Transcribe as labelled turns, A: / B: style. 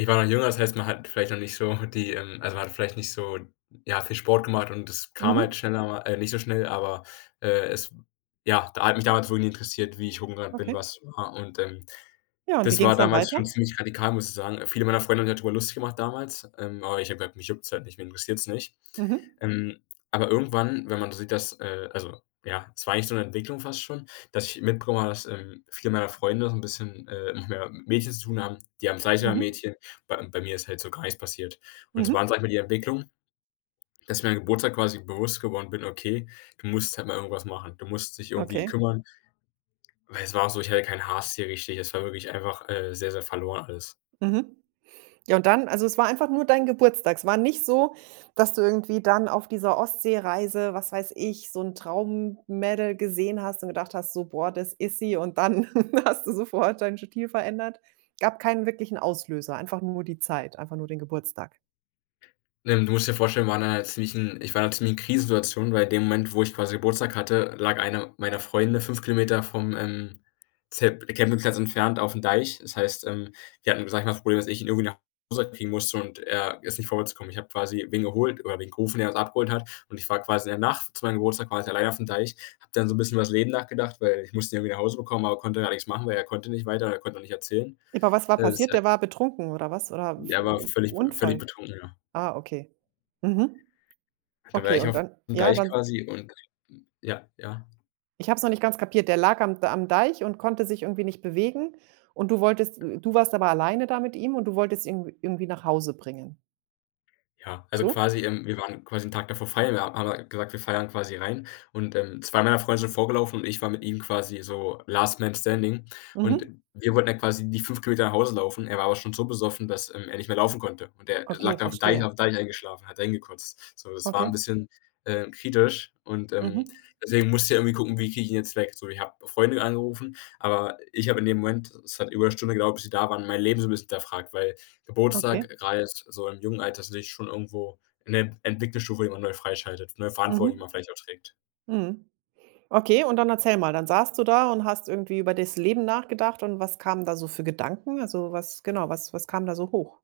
A: Ich war noch jünger, das heißt, man hat vielleicht noch nicht so die, ähm also, man hat vielleicht nicht so, ja, viel Sport gemacht und das kam halt
B: Mhm.
A: schneller mal äh, nicht so schnell, aber, äh, es ja, da hat mich damals wohl nie interessiert, wie ich rumgerannt bin,
B: Okay.
A: was war. Und, ähm,
B: Ja, und wie
A: das war
B: ging's dann
A: damals
B: weiter?
A: schon ziemlich radikal, muss ich sagen, äh, viele meiner Freunde haben sich da drüber Lust gemacht damals, ähm, aber ich habe gesagt: „Mich juckt’s halt nicht, mich interessiert’s nicht.“
B: Mhm.
A: Ähm, aber irgendwann, wenn man so sieht, dass, äh also, ja, es war eigentlich so ‘ne Entwicklung fast schon, dass ich mitbekommen habe, dass, ähm, viele meiner Freunde so 'n bisschen, äh, mehr mit Mädchen zu tun haben, die haben [unintelligible]
B: Mhm.
A: Mädchen, und bei bei mir ist halt so gar nichts passiert. Und zwar,
B: Mhm.
A: sage ich mal, die Entwicklung, dass ich meinem Geburtstag quasi bewusst geworden bin: „Okay, du musst halt mal irgendwas machen. Du musst dich irgendwie
B: Okay.
A: kümmern.“ Weil es war auch so, ich hatte kein Hass hier richtig, es war wirklich einfach, äh, sehr, sehr verloren alles.
B: Mhm. Ja, und dann also, es war einfach nur dein Geburtstag. Es war nicht so, dass du irgendwie dann auf dieser Ostseereise, was weiß ich, so 'n Traum-Mädel gesehen hast und gedacht hast, so: „Boah, das ist sie“, und dann hast du sofort deinen Stil verändert. Gab keinen wirklichen Auslöser, einfach nur die Zeit, einfach nur den Geburtstag.
A: Ähm, du musst dir vorstellen, war in ’ner ziemlichen ich war in ’ner ziemlichen Krisensituation, weil in dem Moment, wo ich quasi Geburtstag hatte, lag einer meiner Freunde 5 km vom, ähm, Zeltp äh, Campingplatz entfernt auf’m Deich. Das heißt, ähm, wir hatten, sage ich mal, Probleme, dass ich ihn irgendwie nach Hause kriegen musste und er ist nicht vorwärts gekommen. Ich habe quasi wen geholt oder wen gerufen, der uns abgeholt hat. Und ich war quasi in der Nacht zu meinem Geburtstag quasi alleine auf’m Deich, habe dann so ’n bisschen über das Leben nachgedacht, weil ich musste ihn irgendwie nach Hause bekommen, aber konnte gar nichts machen, weil er konnte nicht weiter, er konnte auch nicht erzählen.
B: Aber was war
A: Äh, das ist
B: passiert?
A: halt
B: Der war betrunken oder was? Oder v
A: der war
B: äh,
A: völlig äh, völlig
B: Unfall?
A: betrunken, ja.
B: Ah, okay. Mhm.
A: Da war
B: Okay,
A: ich
B: und
A: auf’m
B: dann ja,
A: Deich
B: dann
A: quasi und ja, ja.
B: Ich habe es noch nicht ganz kapiert, der lag am D am Deich und konnte sich irgendwie nicht bewegen. Und du wolltest hm, du warst aber alleine da mit ihm und du wolltest ihn w irgendwie nach Hause bringen.
A: Ja, also
B: So?
A: quasi, ähm wir waren quasi ’n Tag davor feiern. Wir haben haben halt gesagt: „Wir feiern quasi rein.“ Und, ähm, 2 meiner Freunde sind vorgelaufen und ich war mit ihm quasi so Last Man Standing. Und
B: Mhm.
A: wir wollten ja quasi die 5 km nach Hause laufen. Er war aber schon so besoffen, dass, ähm, er nicht mehr laufen konnte. Und der
B: Okay,
A: lag da auf‘m Deich
B: verstehe.
A: auf‘m Deich eingeschlafen, hat da hin gekotzt. So, das war
B: Okay.
A: 'n bisschen, äh, kritisch und, ähm,
B: Mhm.
A: deswegen musste ich irgendwie gucken: „Wie kriege ich ihn jetzt weg?“ So, ich habe Freunde angerufen, aber ich habe in dem Moment es hat über ’ne Stunde gedauert, bis sie da waren, mein Leben so 'n bisschen hinterfragt. Weil
B: Okay.
A: Geburtstag, äh, grade so im jungen Alter, also sich schon irgendwo in der Entwicklungsstufe immer neu freischaltet, ne? Verantwortung, die
B: Mhm.
A: man vielleicht auch trägt.
B: Mhm. Okay, und dann erzähl mal, dann saßt du da und hast irgendwie über des Leben nachgedacht und was kamen da so für Gedanken? Also, was genau, was was kam da so hoch?